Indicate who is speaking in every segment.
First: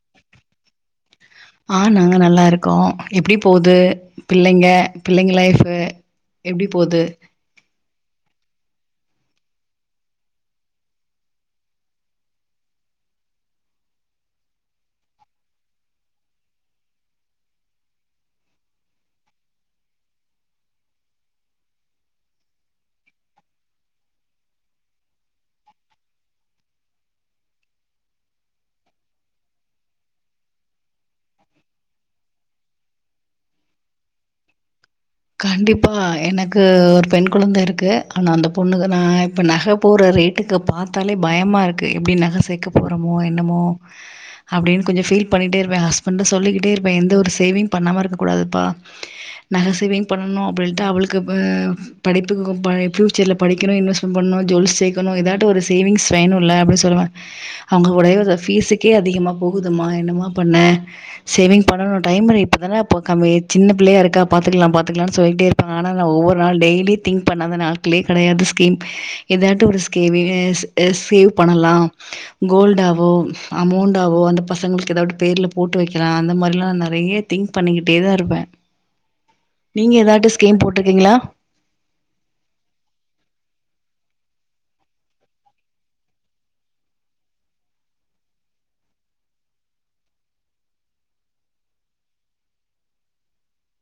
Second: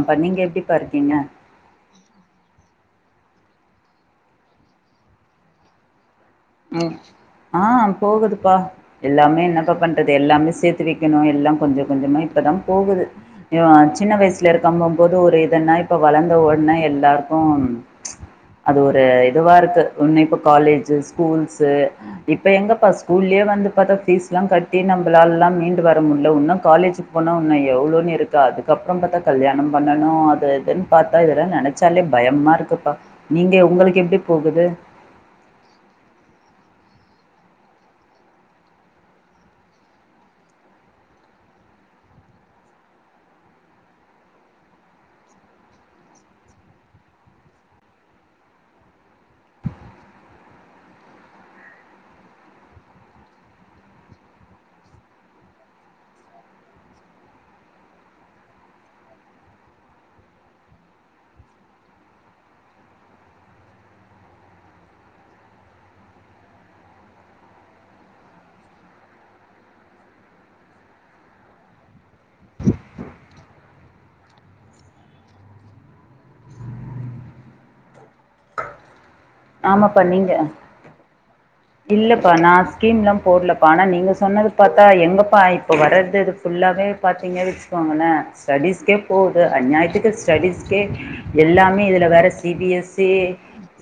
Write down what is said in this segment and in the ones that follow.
Speaker 1: இப்ப நீங்க எப்டிபா இருக்கீங்க
Speaker 2: ஆ நாங்க நல்லாருக்கோ எப்டி போகுது பிள்ளைங்க பிள்ளைங்க லைஃபு எப்டி
Speaker 1: ம்
Speaker 2: போது?
Speaker 1: ஆ போகுதுப்பா எல்லாமே என்னப்ப பண்றது எல்லாமே சேத்து வைக்கணும் எல்லாம் கொஞ்ச கொஞ்சமா இப்பதா போகுது இவ சின்ன வயசுல இருக்க போகும்போது ஒரு இதன்னா இப்போ வளர்ந்த உடனா எல்லாருக்கும் அது ஒரு இதுவா இருக்கு இன்னும் இப்ப காலேஜு ஸ்கூல்ஸு இப்ப எங்கப்பா ஸ்கூல்லயே வந்து பாத்தா ஃபீஸ் எல்லா கட்டி நம்மளாலல்லா மீண்டு வர முடில இன்னு காலேஜ் போனன்னும் எவ்ளோன்னு இருக்கா அதுக்கப்பற பாத்தா கல்யாண பண்ணணு அது இதுன்னு பாத்தா இதெல்லா நெனைச்சாலே பயமா இருக்குப்பா நீங்க உங்களுக்கு எப்டி போகுது
Speaker 2: கண்டிப்பா எனக்கு ஒரு பெண் குழந்த இருக்கு ஆனா அந்த பொண்ணுக்கு நா இப்ப நகப் போற ரேட்டுக்கு பாத்தாலே பயமாக இருக்குது எப்டி நக சேக்க போறோமோ என்னமோ அப்டின்னு கொஞ்ச ஃபீல் பண்ணிட்டே இருப்ப ஹஸ்பண்ட சொல்லிக்கிட்டே இருப்ப எந்த ஒரு சேவிங் பண்ணாம இருக்க கூடாதுப்பா நக சேவிங் பண்ணனும் அப்டின்ட்டு அவளுக்கு அஹ் படிப்புக்கு பஃயூச்சர்ல படிக்கணும் இன்வெஸ்ட்மெண்ட் பண்ணணும் ஜூவல்ஸ் சேக்கணும் ஏதாவது ஒரு சேவிங்ஸ் வேணும்ல்ல இ அப்டின்னு சொல்வ அவுங்க உடைய ஃபீஸுக்கே அதிகமா போகுதுமா என்னமா பண்ண சேவிங் பண்ணணும் டைம் இருக்கு இப்பதான சின்ன பிள்ளையா இருக்கா பாத்துக்கலா பா பாத்துக்கலா சொல்டே இருப்பாங்க ஆனா ஒவ்வொரு நாள் டெலியும் தி்ங் பண்ணாத நாட்களே கெடையாது ஸ்கீம் எதாட்டும் ஒரு ஸ்கேவி சேவ் பண்ணலா கோல்ட ஆவோ அமௌண்டவோ அந்த பசங்களுக்கு ஏதாவது பேர்ல போட்டு வைக்கலா அந்த மாரிலா நா நெறய திங்க் பண்ணிக்கிட்டே தா இருப்ப நீங்க ஏதாவது ஸ்கீம் போட்டிருக்கீங்களா
Speaker 1: இல்லப்பா நா ஸ்கீம் எலாம் போடலப்பா ஆனா நீங்க சொன்னது பாத்தா எங்கப்பா இப்போ வர்றது அது ஃபுல்லாவே பாத்தீங்க வைச்சிக்கிங்கள ஸ்டடிஸ்க்கே போகுது அந்நியத்துக்கு ஸ்டடிஸ்கே எல்லாமே இதுல வேற C B S C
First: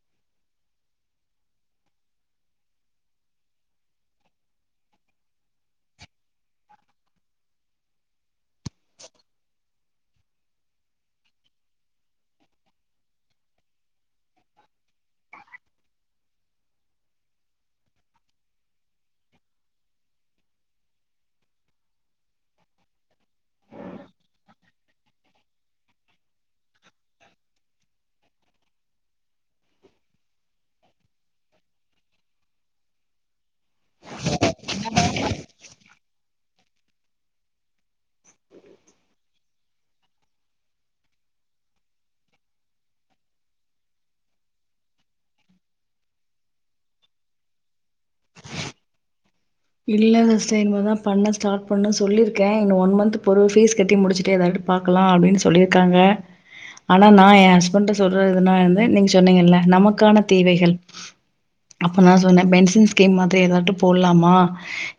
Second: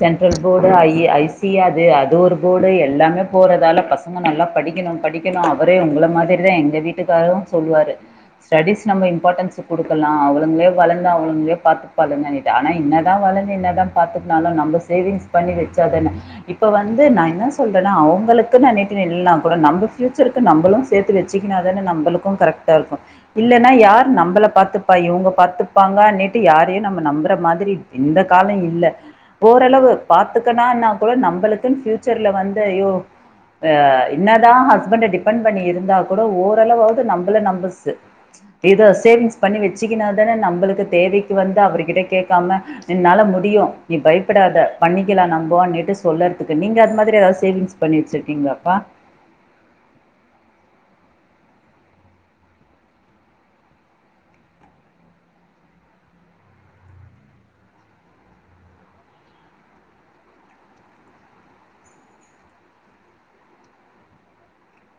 Speaker 1: central board I I C அது அது ஒரு கூட எல்லாமே போறதால பசங்க நல்லா படிக்கணும் படிக்கணும் அவரே உங்கள மாரி தா எங்க வீட்டுக்காரும் சொல்லுவாரு ஸ்டடிஸ் நம்ம இம்பார்ட்டன்ஸ் குடுக்கலா அவுங்களே வளர்ந்த அவுங்களே பாத்துபாலுங்க ஆனா என்னதா வளந்து என்னதா பாத்தனாலு நம்ம சேவிங்ஸ் பண்ணி வச்சாதானே இப்ப வந்து நா என்ன சொல்றேனா அவுங்களுக்கு இல்லாட்டினாலு நம்ப பியூச்சருக்கும் நம்மளும் சேத்து வச்சுக்குன்னத்தான நம்ளு கரெக்ட் த இருக்கும் இல்லன்னா யார் நம்மள பாத்துப்பா இவங்க பாத்துப்பாங்கன்னுட்டு யாரையு நம்ம நம்புற மாதிரி இந்த கால இல்ல ஓரளவு பாத்துக்கனா கூட நம்மளுக்கு பச்சர்ல வந்து ஐயோ ஆ என்னதா ஹஸ்பண்ட் டிபெண்ட் பண்ணி இருந்தா கூட ஓரளவாவது நம்மள நம்புச்சு இத சேவிங்ஸ் பண்ணி வச்சுக்கனா தான நம்மளுக்கு தேவைக்கு வந்து அவர்கிட்ட கேட்காம என்னால முடியு நீ பயப்படாத பண்ணிக்கலா நம்போட்டு சொல்லறதுக்கு நீங்க இந்த மாதிரி எதாவது சேவிங்ஸ் பண்ணி வச்சிருக்கீங்களாப்பா
Speaker 2: இல்லங்க சிஸ்டர் இனிமேதா பண்ண ஸ்டார்ட் பண்ண சொல்லிருக்க ஒன் மந்த் ஃபீஸ் கட்டி முடிச்சிட்டே பாக்கலா அப்டின்னு சொல்லியிருக்காங்க ஆனா நா எய ஹஸ்பண்ட் சொல்றது வந்து நீங்க சொன்னீங்கல்ல நமக்கான தேவைகள் அப்ப நா சொன்ன பென்ஷன் ஸ்கீம் மாதிரி ஏதாவது போடலாமா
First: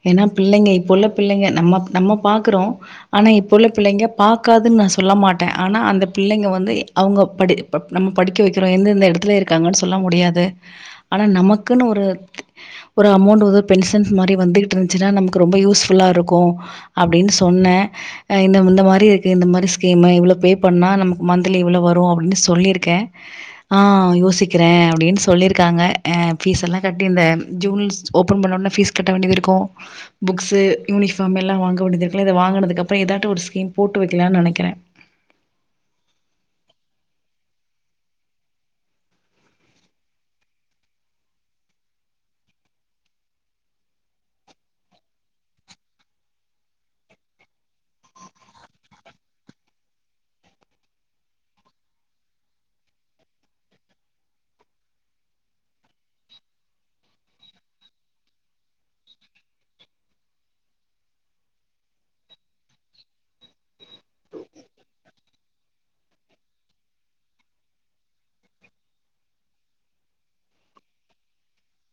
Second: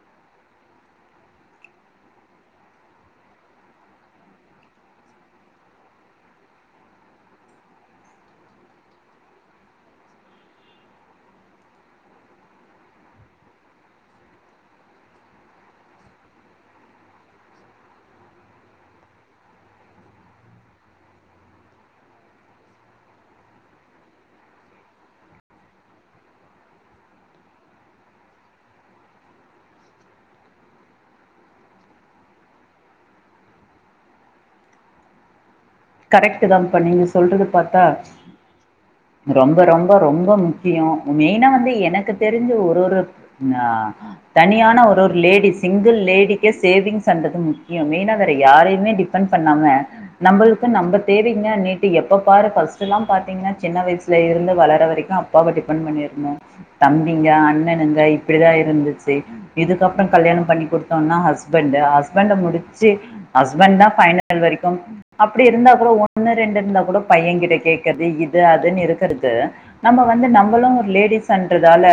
Speaker 2: ஏன்னா பிள்ளைங்க இப்ப உள்ள பிள்ளைங்க நம்ம நம்ம பாக்குறோ ஆனா இப்ப உள்ள பிள்ளைங்க பாக்காதுன்னு நா சொல்ல மாட்ட ஆனா அந்த பிள்ளைங்க வந்து அவங்க படி நம்ம படிக்க வக்கிறோ எந்தெந்த எடத்துல இருக்காங்க சொல்ல முடியாது ஆனா நமக்குன்னு ஒரு ஒரு அமௌண்ட்டு பென்ஷன் மாரி வந்துகிட்டு இருந்துச்சுன்னா நமக்கு ரொம்ப யூஸ் ஃபுல்லா இருக்கூ அப்டின் சொன்ன அ இந்த மாரி இருக்கு இந்த மாரி ஸ்கீம்மு இவ்வளவு பே பண்ணா நமக்கு மந்த்லி இவ்ளோ வரு அப்டின்னு சொல்லியிருக்கே ஆ யோசிக்கிற அப்டின்னு சொல்லியிருக்காங்க அ ஃபீஸ் எல்லா கட்டி இந்த ஜூன் ஓப்பன் பண்ணோனா ஃபீஸ் கட்ட வேண்டியது இருக்கூ புக்ஸு யூனிஃபார்ம் எல்லா வாங்க வேண்டியிதுருக்குல்ல இத வாங்குனது அப்புற ஏதாட்ட ஒரு ஸ்கீம் போட்டு வைக்கலானு நனைக்கிற
Speaker 1: கரெக்ட்டுதாம்ப்பா நீங்க சொல்றது பாத்தா ரொம்ப ரொம்ப ரொம்ப முக்கியொ மெயினா வந்து எனக்கு தெரிஞ்சு ஒரு ஒரு ஆ தனியான ஒரு ஒரு லேடி சிங்கிள் லேடிக்கே சேவிங்ஸ்ன்றது முக்கியொ மெயினா வேற யாரையுமே டிஃபன் பண் பண்ணாம நம்பளுக்கு க்கு நம்ப தேவைங்க நீட்டு எப்ப பாரு ஃபஸ்ட்ல்லாம் பாத்தீங்கன்னா சின்ன வயசுல இருந்து வளர வரைக்கூ அப்பாவ டிபெண்ட் பண்ணிருந்தோ தம்பிங்க அண்ணனுங்க இப்பிடிதா இருந்துச்சி இதுக்கப்பற கல்யாணம் பண்ணி குடுத்தோனா ஹஸ்பண்ட்டு ஹஸ்பண்ட முடிச்சி ஹஸ்பண்ட் தா ஃபைனல் வரைக்கும் அப்டி இருந்தா கூட ஒண்ணு ரெண்டு இருந்தா கூட பையன் கிட்ட கேக்கறது இது அதுன்னு இருக்கறது நம்ம வந்து நம்மளு ஒரு லேடிஸ்ன்றதால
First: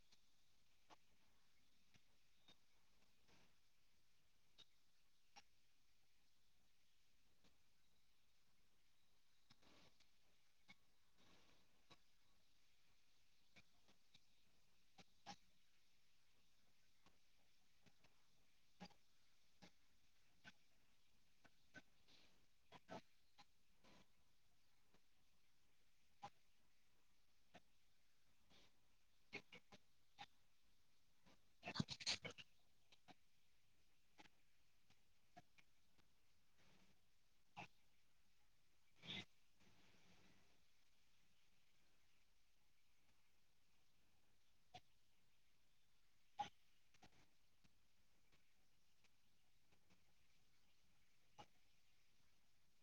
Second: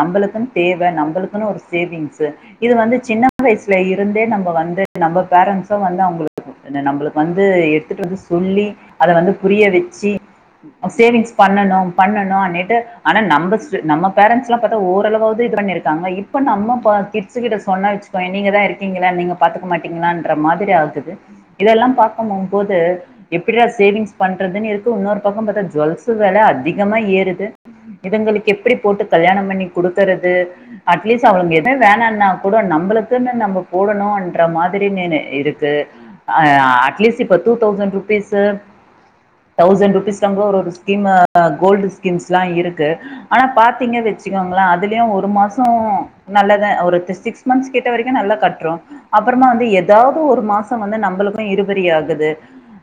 Speaker 1: நம்மளுக்குந் தேவ நம்பளுக்குன்னு ஒரு சேவிங்ஸ்சு இது வந்து சின்ன வயசுல இருந்தே நம்ம வந்து நம்ம பேரண்ட்ஸ்சும் வந்து அவுங்களுக்கு நம்மளுக்கு வந்து அது எடுத்துட்டு வந்து சொல்லி அத வந்து புரிய வெச்சி சேவிங்ஸ் பண்ணனு பண்ணனு ஆனிட்டு ஆனா நம்ப நம்ம பேரண்ஸ்லா பாத்தா ஓரளவாவ்து இது பண்ணி இருக் க்காங்க இப்ப நம்ம கிட்ஸ் கிட்ட சொன்ன வச்சுக்கோயே நீங்க தா இருக்கீங்கள நீங்க பாத்துக்க மாட்டீங்களா ன்ற மாதிரி ஆகுது இதெல்லா பாக்கபோம் போது எப்டிடா சேவிங்ஸ் பண்றதுன்னு இருக்கு உன்னொரு பக்கம் பாத்தா ஜுவல்ஸ் வெவ அதிகமா ஏறுது இதுங்களுக்கு எப்டி போட்டு கல்யாணம் பண்ணி குடுக்கறது அட்லீஸ்ட் அவுங்க எதுவு வேணாம்னா கூட நம்பளுக்குன்னு நம்ப போடணுன்ற மாதிரி நீனு இருக்கு அ அட்லீஸ்ட் இப்ப டூதௌசண்ட் ருபீஸ்சு தௌசண்ட் ருபீஸ்லாங்க ஒரு ஒரு ஸ்கீம் அ கோல்டு ஸ்கீம்ஸ்லா இருக்கு ஆனா பாத்திங்க வச்சுக்கோங்கள அதுலயு ஒரு மாசோ நல்லதா ஒரு சிக்ஸ் மந்த்ஸ் கிட்ட வரைக்கூ நல்லா கட்றோ அப்புறமா வந்து எதாவ்து ஒரு மாசம் வந்து நம்பளுக்கூ இருபரி ஆகுது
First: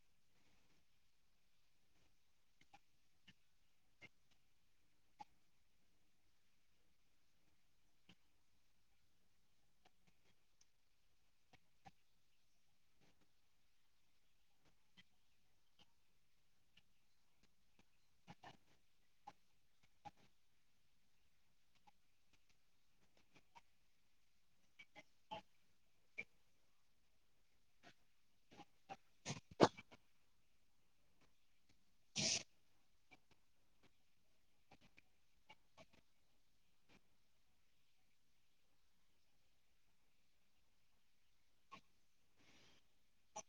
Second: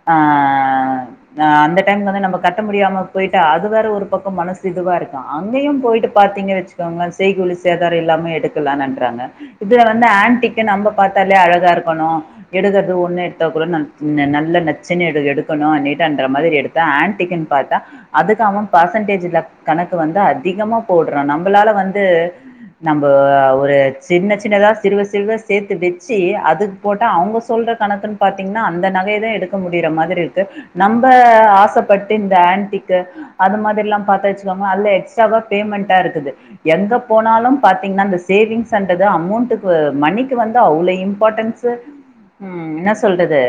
Speaker 1: க்குது ஆ அ அந்த டைம்க்கு வந்து நம்ப கட்ட முடியாம போய்ட்டா அது வேற ஒரு பக்கொ மனசு இதுவா இருக்கு அங்கேயு போயிட்டு பாத்தீங்க வெச்சுக்கோங்கள செய்கூலி சேதாரொ இல்லாம எடுக்கலான்றாங்க இதுல வந்து ஆன்டிக்கு நம்ப பாத்தாலே அழகா இருக்கணு எடுக்கிறது ஒண்ணு எடுத்தா கூட நம்ம நல்ல நச்சுன்னு எடு எடுக்கணு அ நீட்டுன்ற மாதிரி எடுத்தால் ஆன்டிகின்னு பாத்தா அதுக்கவ பர்சன்டேஜ்ல கணக்கு வந்து அதிகமா போட்றா நம்பளால வந்து நம்ப ஒரு சின்ன சின்னதா சிறுவ சிறுவ சேத்து வெச்சி அது போட்டா அவுங்க சொல்ற கணக்குன்னு பாத்தீங் னா அந்த நகைய தா எடுக்க முடியிற மாதிரி இருக்கு நம்ப ஆசப்பட்டு இந்த ஆண்ட்டிக்கு அது மாரில்லா பத்தா வச்சுக்கோங்க அதுல எக்ஸ்ட்ராவா பேமெண்டா இருக்குது எங்க போனாலு பாத்தீங்னா இந்த சேவிங்ஸ்ன்றது அமௌண்ட்டுக்கு மணிக்கு வந்து அவ்ளொ இம்பார்ட்டன்ஸ் ம் என்ன சொல்றது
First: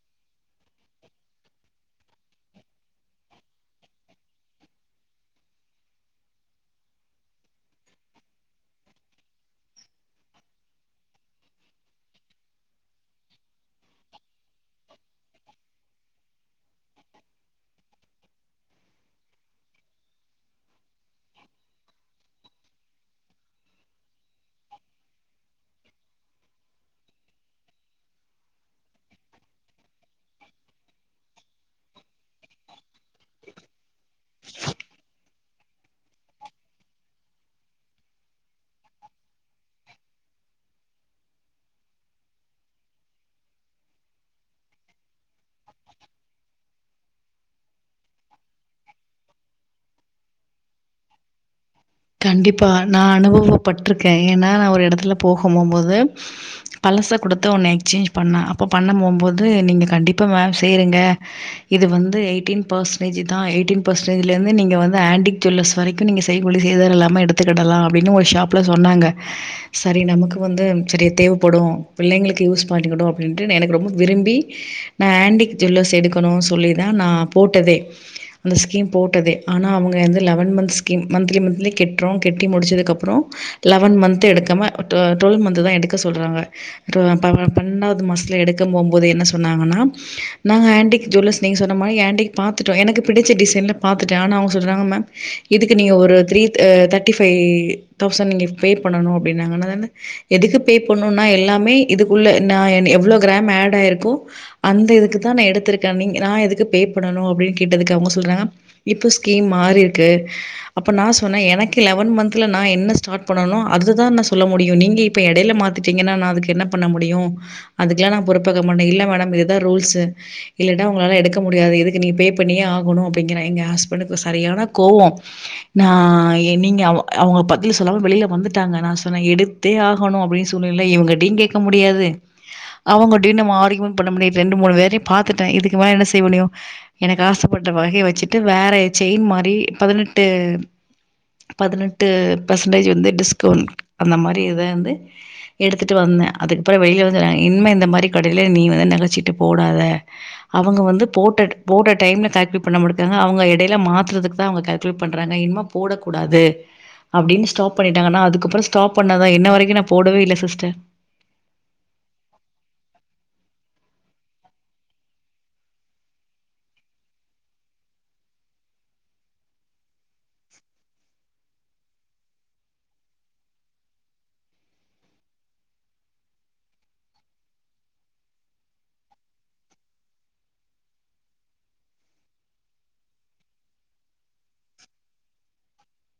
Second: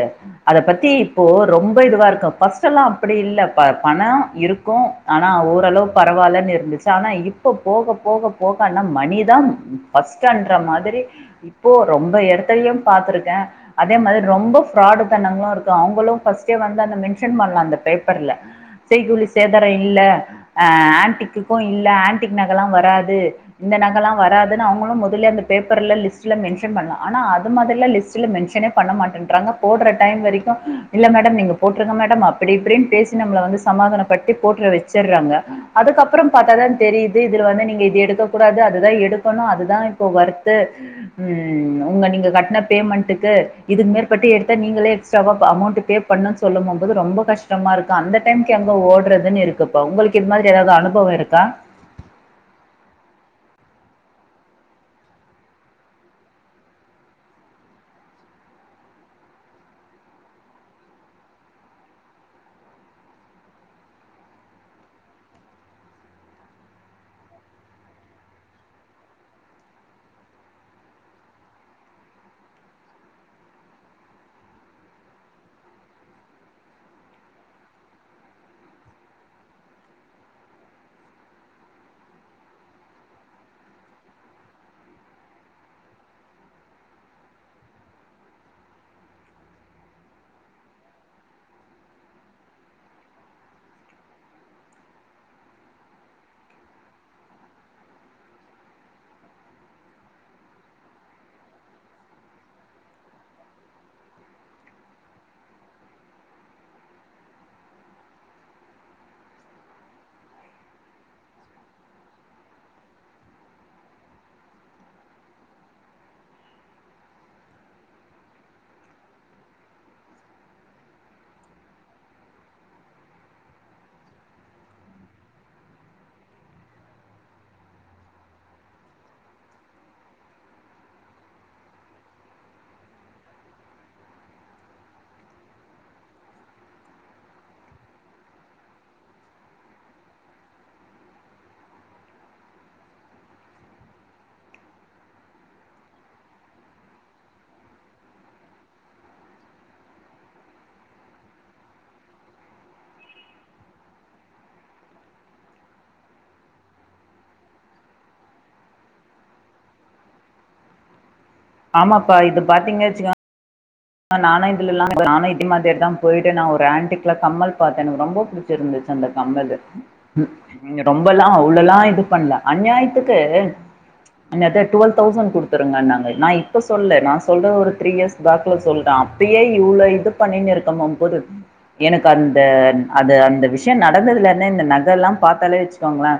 Speaker 1: அத பத்தி இப்போ ரொம்ப இதுவா இருக்கு ஃபஸ்ட்ல்லா அப்டி இல்ல இப்ப பணோ இருக்கு ஆனா ஓரளவு பரவால்லன்னு இருந்துச்சு ஆனா இப்ப போக போக போக ஆனா மணிதா ஃபஸ்ட்ன்ற மாதிரி இப்போ ரொம்ப எடத்தயு பாத்ருக்கே அதே மாரி ரொம்ப ஃபிராடு தனங்களு இருக்கு அவுங்களு ஃபர்ஸ்ட்டே வந்து அந்த மென்ஷன் பண்லா அந்த பேப்பர்ல செய்கூலி சேதார இல்ல அ ஆன்டிக்குக்கு இல்ல ஆன்டிக் நகல்லா வராது இந்த நகலா வராதுன்னு அவங்களு முதல அந்த பேப்பர்ல லிஸ்ட்ல மென்ஷன் பண்லா ஆனா அது மாதிரிலா லிஸ்ட்ல மென்ஷனே பண்ண மாட்டேன்றாங்க போடுற டைம் வரைக்கு இல்ல மேடம் நீங்க போட்ருங்க மேடம் அப்டி இப்டினு பேசி நம்மள வந்து சமாதான படுத்தி போட்ற வச் வச்சுர்றாங்க அதுக்கப்றம் பாத்தாதா தெரியுது இதுல வந்து நீங்க இது எடுக்க கூடாது அதுதா எடுக்கணும் அதுதான் இப்போ ஒர்த்து உம் உங்க நீங்க கட்டின பேமெண்ட்டுக்கு இதுக்கு மேற்பட்டு எடுத்து நீங்களே எக்ஸ்ட்ராவா அமௌண்ட்டு பே பண்ணும்ன்ன சொல்லும் போது ரொம்ப கஷ்டமா இருக்கும் அந்த டை்கக்கு எங்க ஓட்றதுன்னு இருக்கு ப்பா உங்களுக்கு இது மாரி ஏதாவது அனுபவம் இருக்கா
Speaker 2: கண்டிப்பா நான் அனுபவப்பட்டிருக்கே ஏன்னா நான் ஒரு எடத்துல போக போம்போது பழச கொடுத்த ஒண்ணு எக்ஸ்சேஞ்ச் பண்ண அப்ப பண்ண நீங்க மேம் சேருங்க இது வந்து எயிட்டின் பர்சன்டேஜ் தான் எயிட்டின் பர்சன்டேஜ்லந்து நீங்க வந்து ஆன்டிக் ஜல்லஸ் வரைக்கும் நீங்க செய்கூலி இத இல்லாம எடுத்துக்கிடலாம் அப்டின்னு ஒரு ஷாப்ல சொன்னாங்க சரி நமக்கு வந்து சரி தேவப்படும் பிள்ளைங்களுக்கு யூஸ் பண்ணிக்கும் அப்படின்ட்டு எனக்கு ரொம்ப விரும்பி நான் ஆண்டிக் ஜுவல்லர்ஸ் எடுக்கணும்னு சொல்லி தா போட்டதே அந்த ஸ்கீம் போட்டதே ஆனா அவங்க வந்து eleven month scheme monthly month அதல கெட்றோம் கெட்டி முடிச்சதுக்கப்புறம் லெவன் மந்த் எடுக்காம டுவெல்வ் மந்த் தா எடுக்க சொல்றாங்க இப் பண் பண்டாவது மாசத்துல எடுக்க போம்போது என்ன சொன்னாங்கன்னா நாங்க ஆன்டிக் ஜுவல்லஸ் நீங்க சொன்ன மாறி ஆன்டிக் பாத்துட்டோம் பாத்துட்டோம் எனக்கு பிடிச்ச டிசைன்ல பாத்துட்டேன் ஆனா அவங்க சொல்றாங்க இதுக்கு நீங்க ஒரு த்ரீ தேர்ட்டி ஃபைவ் தௌசண்ட் நீங்க பே பண்ணணும் அப்டின்னாங்க நா சொன்னே எதுக்கு பே பண்ணும்னா எல்லாமே இதுக்குள்ள நா எவ்ள கிராம் ஆட் ஆயிருக்கோ அந்த இதுக்கு தா நா எடுத்துருக்கேன் நீ நா எதுக்கு பே பண்ணணும் அப்டின்னு கேட்டதுக்கு அவங்க சொல்றாங்க இப்ப ஸ்கீம் மாரிருக்கு அப்ப நா சொ எனக்கு லெவன் மந்த்தல நா என்ன ஸ்டாட் பண்ணனு அதுதா நா சொல்ல முடியும் நீங்க இப்ப எடையில மாத்திட்டு ட்டீங்கன்னா நா அதுக்கு என்ன பண்ண முடியும் அதுக்கெல்லா நான் பொறுப்பாக மாட்டே இல்ல மேடம் இதுதான் ரூல்ஸ் இல்லட்டா உங்களால எடுக்க முடியாது இதுக்கு நீ பே பண்ணியே ஆகணும் அப்படிங்கறாங்க எ ஹஸ்பண்டுுக்கு சரியான கோவம் நா நீங்க அவங்க பத்தில சொல்லாமல் வெளில வந்துட்டாங்க நான் சொன்னேன் எடுத்தே ஆகணும் அப்டின்னு சொல்லில இவ நீங்க முடியாது அவங்கடியு நம்ம ஆர்கியுமென் பண்ண முடியாது ரெண்டு மூணு பேரையும் பாத்துட்டேன் இதுக்கு மேல என்ன செய்ய முடியும் எனக்கு ஆசைப்பட்ட வகைய வச்சுட்டு வேற செயின் மாரி பதினெட்டு பதினெட்டு பர்சன்டேஜ் வந்து டிஸ்கவுண்ட் அந்த மாரி இதா வந்து எடுத்துட்டு வந்தேன் அதுக்கப்றம் வெளில வந்து இன்மே இந்த மாரி கடைல நீ வந்து நகச்சீட்டு போடாத அவங்க வந்து போட்ட போ டைம்ல கால்குலேட் பண்ணாங்க அவங்க எடைல மாத்துறத்துக்கு தா கால்குலேட் பண்றாங்க இன்ன போடக்கூடாது அப்டின்னு ஸ்டாப் பண்ணிட்டாங்கன்ன அதுக்கப்றம் ஸ்டாப் பண்ணாதா இன்ன வரைக்கும் நா போடவே இல்ல சிஸ்டர்
Speaker 1: ஆமாப்பா இது பாத்தீங்கனு வச்சு நானு இதுலல்லாம் நானும் இதுமாதிரி தா போயிட்டு நா ஒரு ஆண்டிக்ல கம்மல் பாத்தேன் எனக்கு ரொம்ப புடிச்ச இருந்துச்சு அந்த கம்மல் நீங்க ரொம்பல்லாம் அவ்ளல்லாம் இது பண்ணல அநியாயத்துக்கு என்னது டுவெல் தௌசண்ட் குடுத்துருங்கனாங்க நா இப்ப சொல்ல நா சொல்றது ஒரு த்ரீ இயர்ஸ் பேக் சொல்றே அப்பயே இவ்ளோ இது பண்ணினு இருக்கும் போது எனக்கு அந்த அது அந்த விஷ்யோ நடந்தது இருந்த இந்த நக எல்லா பாத்தாலே வச்சுக்கோங்களே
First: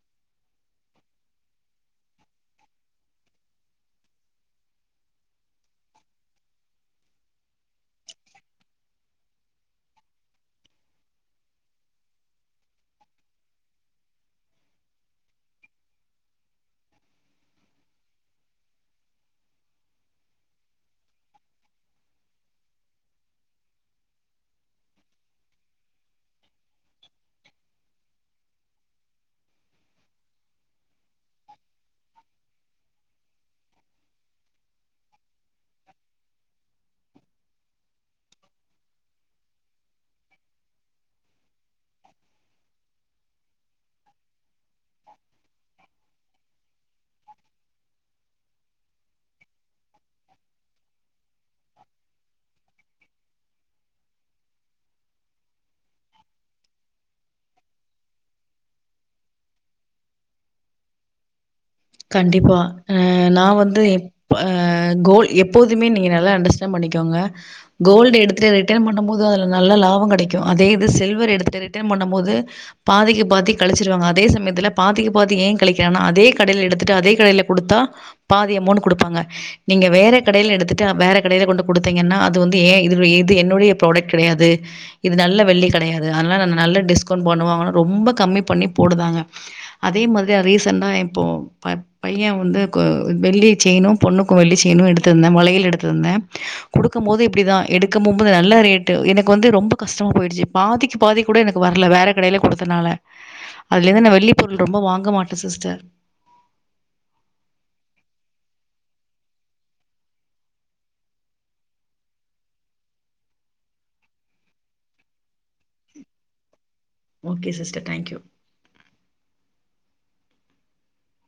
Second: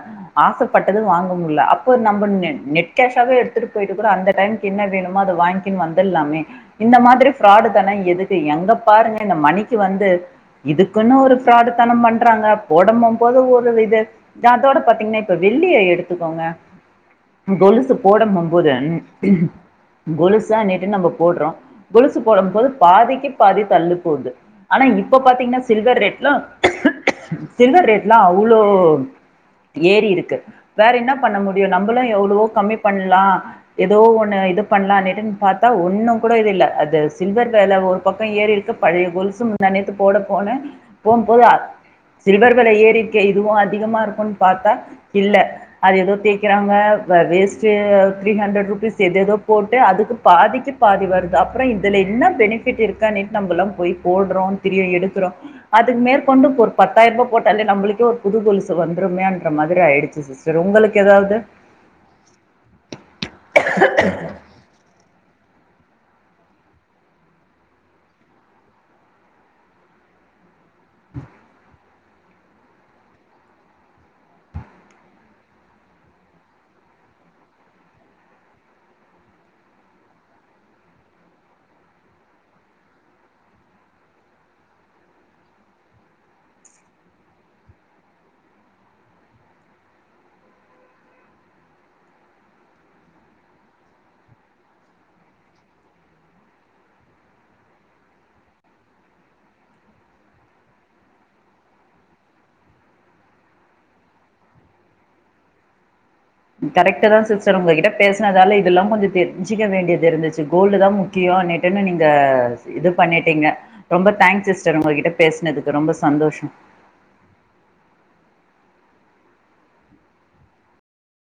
Speaker 1: ஆசப்பட்டத வாங்க முல்ல அப்ப நம்ம நெட் நெட் கேஷாவே எடுத்துட்டு போயிட்டு கூட அந்த டைம் என்ன வேணுமோ அத வாங்கின் வந்தர்லாமே இந்த மாதிரி ஃப்ராடு தன எதுக்கு எங்க பாருங்க இந்த மணிக்கு வந்து இதுக்குன்னு ஒரு ஃப்ராடுத்தனம் பண்றாங்க போடம போது ஒரு இது த அத்தோட பாத்தீங்கன்னா இப்ப வெள்ளிய எடுத்துக்கோங்க கொலுசு போட போம் போது கொலுசானுட்டு நம்ப போற்றோ கொலுசு போடும் போது பாதிக்கு பாதி தள்ளு போகுது ஆனா இப்ப பாத்தீங்கன்னா சில்வர் ரேட்லா சில்வர் ரேட்லா அவ்ளோ ஏறி இருக்கு வேற என்ன பண்ண முடியு நம்பளு எவ்வளவோ கம்மி பண்லா ஏதோ ஒண்ண இது பண்லான்னேட்டு பாத்தா ஒன்னு கூட இது இல்ல அது சில்வர் வெல ஒர் பக்க ஏறி இருக்கு பழைய கொலுசு முந்தா நேத்து போட போன்னே போம் போது சில்வர் வெல ஏறிர்க்கே இதுவு அதிகமா இருக்குன் பாத்தா இல்ல அது எதோ தேக்கிறாங்க வேஸ்ட்டு த்ரீ ஹண்ட்ரட் ருபீஸ் எது எதோ போட்டு அதுக்கு பாதிக்கு பாதி வருது அப் பற இதுல என்ன பெனிஃபிட் இருக்கான்னேட் நம்ம எல்லா போய் போடுறோ தெரி எடுக்குறோ அதுக் மேற்கொண்டு ஒரு பத்தாயிரரூபா போட்டாலே நம்மளுக்கே ஒரு புது கொலுசு வந்துருமேன்ற மாரி ஆயிடுச்சு சிஸ் சரி உங்களுக்கு எதாவது
Speaker 2: கண்டிப்பா அ நா வந்து ப கோல் எப்போதுமே நீங்க நல்லா அண்டர்ஸ்டாண்ட் பண்ணிக்கோங்க கோல்டு எடுத்துட ரேட்டே ரிட்டர்ன் பண்ணும் போது அதுல நல்ல லாப கிடைக்கு அதே இது சில்வர் எடுத்துட்டு ரிட்டர்ன் பண்ணும் போது பாதிக்கு பாதி கழிச்சிருவாங்க அதே சமயத்துல பாதிக்கு பாதி ஏ கழிக்கிறானா அதே கடையில் எடுத்துட்டு அதே கடையில குடுத்தா பாதி அமௌன்ட் குடுப்பாங்க நீங்க வேற கடையில எடுத்துட்டு வேற கடையில கொண்டு குடுத்தீங்கன்னா அது வந்து ஏ இது இது என்னுடைய ப்ராடக்ட் கிடையாது இது நல்ல வெள்ளி கடையாது அதனால ந நல்ல டிஸ்கவுண்ட் பண்ணுவாங்கனு ரொம்ப கம்மி பண்ணி போடுதாங்க அதே மாதிரிய ரீசண்டா இப்போ அ பைய வந்து கொ வெள்ளி செய்ன்னு பொண்ணுக்கு வெள்ளி செய்ன்னு எடுத்திருந்தே மலையில் எடுத்திருந்தே கொடுக்கும் போது இப்படிதா எடுக்கும் போபோது நல்லா ரேட்டு எனக்கு வந்து ரொம்ப கஷ்டமா போயிடுச்சு பாதிக்கு பாதி கூட எனக்கு வர்ல வேற கடையில கொடுத்த நால அதுல இருந்து நா வெள்ளிப் பொருள் ரொம்ப வாங்க மாட்டே சிஸ்டர்
Speaker 1: கரெக்ட்டு தா சிஸ்டர் உங்ககிட்ட பேஸ்னதால இதெல்லாம் கொஞ்ச தெரிஞ்சிக்க வேண்டியது இருந்துச்சு கோல்டு தான் மு க்கியோனேட்டுன்னு நீங்க இது பண்ணிட்டீங்க ரொம்ப தேங்க் சிஸ்டர் உங்ககிட்ட பேசுனதுக்கு ரொம்ப சந்தோஷோ
Speaker 2: ஓகே சிஸ்டர் தேங்க் யூ